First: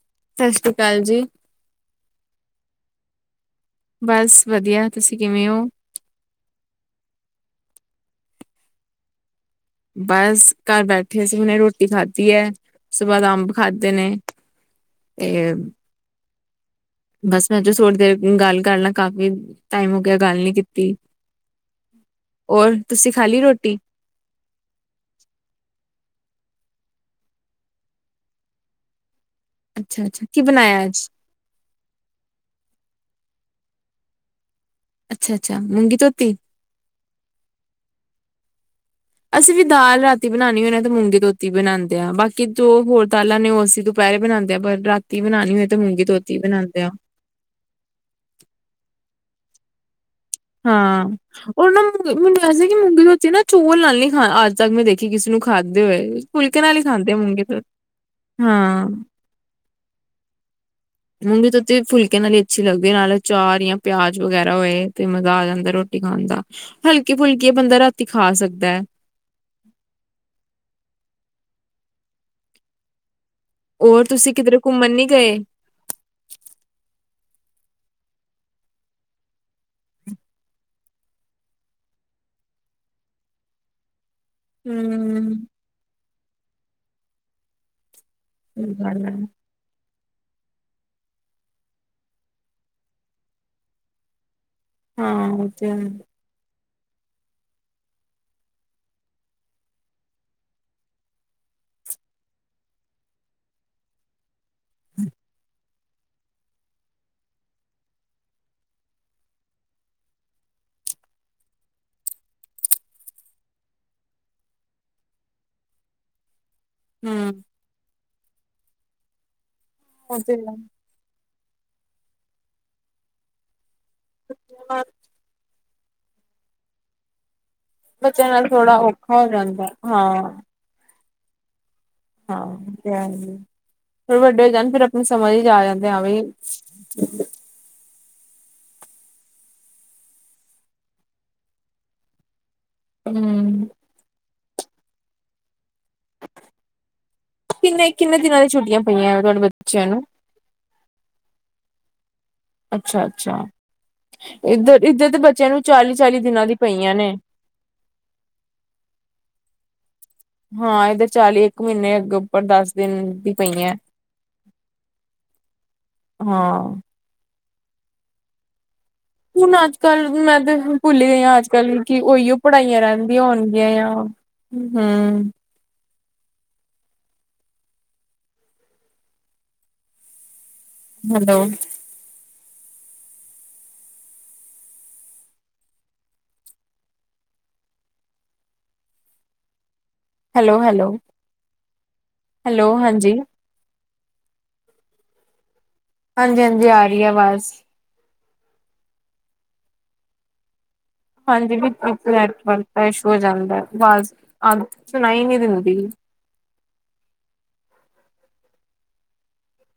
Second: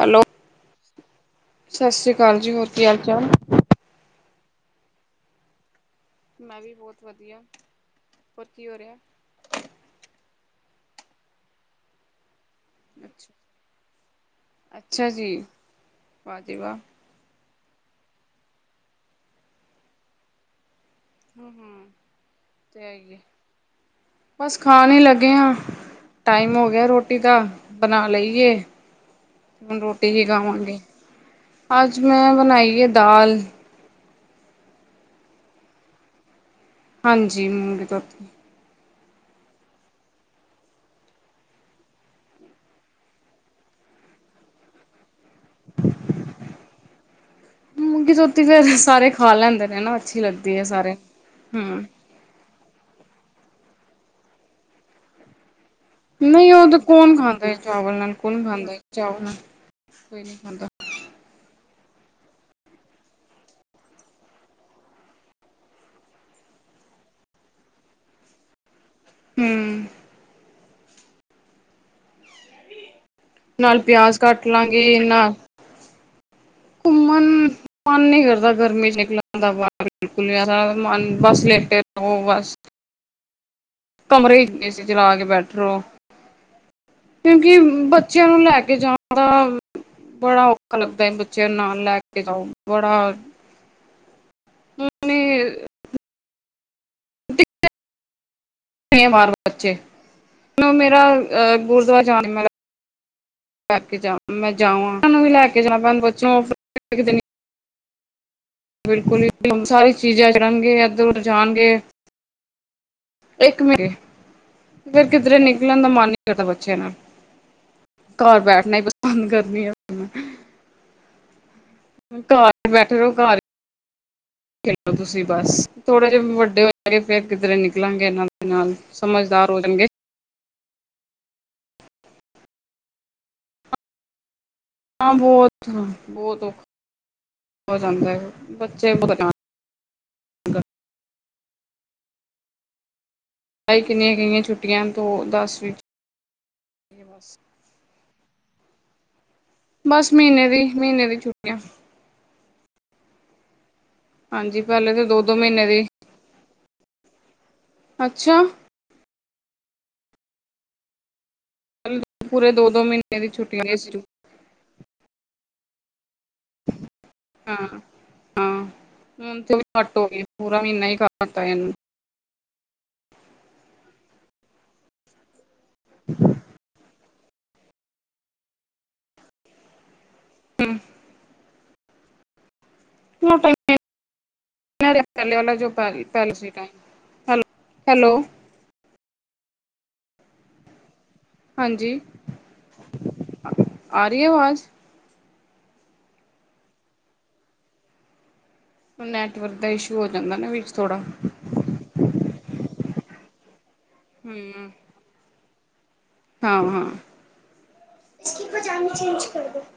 Hello ਸਤਿ ਸ੍ਰੀ ਅਕਾਲ ਜੀ। ਸਤਿ ਸ਼੍ਰੀ ਅਕਾਲ ਜੀ। ਹੋਰ ਕੀ ਹਾਲ- ਚਾਲ। ਬਸ ਵਧੀਆ। ਤੁਸੀਂ ਕਿਵੇਂ ਹੋ? ਮੈਂ ਵੀ ਬਹੁਤ ਵਧੀਆ। ਹੋਰ ਕੀ ਹੋ ਰਿਹਾ? ਬਸ, ਘਰ ਬੈਠੇ ਸੀ। ਹੁਣੇ ਰੋਟੀ ਖਾਧੀ ਹੈ। ਸੁਬਅ ਦਾ ਅੰਬ ਖਾਧੇ ਨੇ। ਅੱਛਾ ਜੀ ਤੇ ਵਾਹ ਜੀੇ ਵਾਹ। ਬਸ ਮੈਂ ਚ' ਥੋੜੀ ਦੇਰ ਗੱਲ ਕਰ ਲਾ। ਕਾਫ਼ੀ ਟਾਈਮ ਹੋ ਗਿਆ ਗੱਲ ਨੀ ਕੀਤੀ। ਹਮ ਹਮ ਹੋਰ, ਤੇ ਹੈ ਤੁਸੀਂ ਹੀ ਹੈ ਖਾ ਲਈ ਰੋਟੀ? ਬਸ ਖਾਣ ਲੱਗੇ ਹਾਂ। ਟਾਈਮ ਹੋ ਗਿਆ ਰੋਟੀ ਦਾ, ਬਣਾ ਲਈਏ। ਹੁਣ ਅੱਛਾ ਰੋਟੀ ਕੀ ਅੱਛਾ ਖਾਵਾਂਗੇ। ਬਣਾਇਆ ਅੱਜ ਅੱਜ ਮੈਂ ਬਣਾਈ ਹੈ ਦਾਲ। ਅੱਛਾ -ਅੱਛਾ। ਮੁੰਗੀ ਧੋਤੀ। ਹਾਂਜੀ। ਮੂੰੜ ਤ ਉਤੇ। [inaudible] ਅਸੀਂ ਵੀ ਦਾਲ ਰਾਤੀ ਬਣਾਉਣੀ ਹੋਦੇ ਤੇ ਮੂੰਗੀ ਧੋਤੀ ਬਣਾਉਂਦੇ ਹਾਂ। ਬਾਕੀ ਜੋ ਹੋਰ ਦਾਲਾਂ ਨੇ ਉਹ ਅਸੀਂ ਦੁਪਹਿਰੇ ਬਣਾਉਂਦੇ ਆ। ਪਰ ਰਾਤੀ ਬਉਣੀ ਹੋਏ ਤੇ ਮੂੰਗੀ ਧੋਤੀ ਬਣਾਉਦੇ ਆ। ਮੂੰਗੀ ਧੋਤੀ ਫੇਰ, ਸਾਰੇ ਖਾ ਲੈਂਦੇ ਨੇ ਨਾ। ਅੱਛੀ ਲੱਗਦੀ ਹੈ ਸਾਰੇ ਹਾਂ। ਉਹਨਾਂ ਹਮ ਮੈਨੂੰ ਵੈਸੇ ਕਿ ਮੂੰਗੀ ਧੋਤੀ ਨਾ ਚੋਲ ਨਾਲੀ ਖਾਣ ਅੱਜ ਤੱਕ ਮੈਂ ਦੇਖੀ ਕਿਸੇ ਨੂੰ ਖਾਦੇ ਹੋਏ। ਨਹੀਂ, ਫੁਲਕੇ ਉਹ ਨਾਲ ਤੇ ਹੀ ਖਾਂਦੇ ਕੌਣ ਮੂੰਗੀ ਖਾਂਦਾ ਧੋਤੀ ਚਾਵਲ ਨਾਲ, ਕੌਣ ਖਾਂਦਾ ਹਾਂ ਚਾਵਲ ਨਾਲ, ਕੋਈ ਨੀ ਖਾਂਦਾ। ਮੂੰਗੀ ਤੇ ਉੱ ਤੇ ਫੁਲਕੇ ਨਾਲ ਹੀ ਅੱਛੀ ਲੱਦੀ ਨਾਲੇ ਚਾਰ ਜਾਂ ਪਿਆਜ ਵਗੈਰਾ ਹੋਏ ਤੇ ਮਜ਼ਾ ਆ ਜਾਂਦਾ ਖਾਣ ਖਾਂਦਾ। ਹਲਕੀ -ਫੁਲਕੀ ਬੰਦਾ ਰਾਤੀ ਖਾ ਸਕਦਾ ਹੈ। ਹੂ ਨਾਲ ਹੋਰ ਪਿਆਜ ਤੁਸੀਂ ਕੱਟ ਕਿਧਰ ਘੁੰਮਣ ਲਾਂਗੇ ਨੀ ਨਾ ਗਏ? ਘੁੰਮਣ [inaudible] ਮਨ ਨੀ ਕਰਦਾ ਗਰਮੀ ਚ' ਨਿਕਲਣ ਦਾ ਬਾਹਰ। ਬਿਲਕੁਲ ਜ਼ ਮਨ ਬਸ ਲੈਟਣ ਨੂੰ ਉਹ ਬਸ। ਕਮਰੇ ਵਿੱਚ ਏ ਸੀ ਚਲਾ ਕੇ ਹਮ ਬੈਠ ਰੋ। ਕਿਉਂਕਿ ਬੱਚਿਆਂ ਨੂੰ ਲੈ ਸਹੀ ਕੇ ਜਾਣ ਗੱਲ ਹੈ ਦਾ। ਬੜਾ ਔਖਾ ਲੱਗਦਾ ਹੈ ਬੱਚਿਆਂ ਨਾਲ ਲੈ ਕੇ ਜਾਓ। ਬੜਾ ਹਾਂ। ਤੇ ਨਹੀ। ਮੇਰੇ ਬਾਰ ਬੱਚੇ। ਮੇਰਾ ਅ ਗੁਰਦੁਆਰਾ ਜਾਣ ਮ ਲੈ ਕੇ ਜਾ, ਮੈਂ ਜਾਵਾ। ਸਾਨੂੰ ਵੀ ਲੈ ਕੇ ਜਾਵਾ। ਬ ਬਿਲਕੁਲ ਹੀ, ਸਾਰੀ ਚੀਜ਼ਾਂ ਚੜਨਗੇ, ਇੱਧਰ- ਉਧਰ ਜਾਣਗੇ। ਇੱਕ ਮਿੰਨਟ, ਫਿਰ ਕਿੱਧਰੇ ਨਿਕਲਣ ਦਾ ਮਨ ਨਹੀਂ ਕਰਦਾ ਬੱਚਿਆਂ ਨਾਲ। ਹਮ ਘਰ ਬੈਠਣਾ ਹੀ ਪਸੰਦ ਕਰਨੀ ਆ। ਅ [unintelligible] ਘਰ ਬੈਠੇ ਰਹੋ ਘਰ। ਹ [inaudible] [unintelligible] ਲੋ ਤੁਸੀਂ ਬਸ, ਥੋੜੇ ਜਹੇ ਵੱਡੇ ਹੋ ਜਾ ਫੇਰ ਕਿੱਧਰੇ ਨਿਕਲ ਨਿਕਲਾਂਗੇ ਨਾਲ ਬੱਚਿਆਂ ਦੇ ਨਾਲ, ਥੋੜਾ ਔਖਾ ਸਮਝਦਾਰ ਹੋ ਜਾਂਦਾ ਜਾਣਗੇ। ਹਾਂ। ਹਾਂ, ਥੋੜੇ ਵੱਡੇ ਹੋ ਜਾਣ ਫਿਰ ਹਾਂ ਸਮਝ ਹੀ ਜਾ ਆ ਬਹੁਤ ਜਾਂਦੇ ਆ ਬ। ਬਹੁਤ ਔਖਾ ਹੋ ਜਾਂਦਾ ਹੈ, ਬੱਚੇ ਬਹੁਤ ਧਦ [unintelligible] ਹਮ। ਕਿੰਨੀਆਂ ਕਿੰਨੀਆਂ ਛੁੱਟੀਆਂ, ਤੋਂ ਦਸ ਵਿੱਚ। ੀ ਬਸ ਕਿੰਨੇੰ ਕਿੰਨੇ ਦਿਨਾਂ ਦੀ ਛੁੱਟੀਆਂ ਪਇਆ ਨੇ ਤੁਹਾਡੇ ਬਚ- ਬਸ ਮਹੀਨੇ ਦੀ ਮਹੀਨੇ ਦੀ ਛੁੱਟੀਆਂ। ਅੱਛਾ ਅੱਛਾ ਹਾਂਜੀ ਇੱਧਰ, ਪਹਿਲੇ ਤਾਂ ਇੱਧਰ ਦੇ ਦੋ ਦੋ ਬੱਚਿਆਂ ਨੂੰ ਮਹੀਨੇ ਦੀ ਚਾਲੀ ਚਾਲੀ ਦਿਨਾਂ ਦੀ ਪਈਆਂ ਨੇ। ਅੱਛਾ। ਹਾਂ ਇਹਧਰ ਚਾਲੀ ਇੱਕ ਮਹੀਨੇ ਅੱ ਉੱਪਰ ਪੂਰੇ ਦੋ ਦਸ ਦੋ ਦਿਨ, ਮਹੀਨੇ ਦੀ ਪਈ ਹੈ। ਛੁੱਟੀਆਂ ਹਾਂ। ਹਾਂ, ਹਾਂ। ਤੇ ਹੁਣ ਅੱਜ ਘੱਟ ਹੋ ਕੱਲ, ਗਈ ਮੈਂ ਤੇ ਪੂਰਾ ਮਹੀਨਾ ਹੀ ਭੁੱਲ ਕਰ ਗਈ ਹਾਂ ਦਿੱਤਾ ਅੱਜ ਇਹਨੂੰ ਕੱਲ। ਕਿ ਉਹੀਓ ਪੜ੍ਹਾਈਆਂ ਰਹਿੰਦੀਆਂ ਹੋਣਗੀਆਂ ਆ, ਹਮ। ਹ [inaudible] ਹਮ ਹੈਲੋ ਮੋਟਾਈ ਦੇ [unintelligible] [unintelligible] ਹੈਲੋ ਹੈਲੋ, ਹੈਲੋ ਹਾਂਜੀ ਹੈਲੋ ਹਾਂਜੀ ਆਰੀ ਆ ਆਵਾਜ਼ ਹਾਂਜੀ ਹਾਂਜੀ ਆ ਰਹੀ ਆ ਆਵਾਜ਼। ਨੈਟਵਰਕ ਦਾ ਇਸ਼ੂ ਹੋ ਜਾਂਦਾ ਨਾ ਵਿੱਚ ਥੋੜ੍ਹਾ। ਹਾਂ ਇੱਕ ਨੈਟਵਰਕ ਇਸ਼ੂ ਹੋ ਜਾਂਦਾ, ਆਵਾਜ਼ ਅੱ ਹਮ ਸੁਣਾਈ ਨੀ ਦਿੰਦੀ। ਹਾਂ ਹਾਂ, [unintelligible] ਚੇਂਜ ਕਰ। [unintelligible]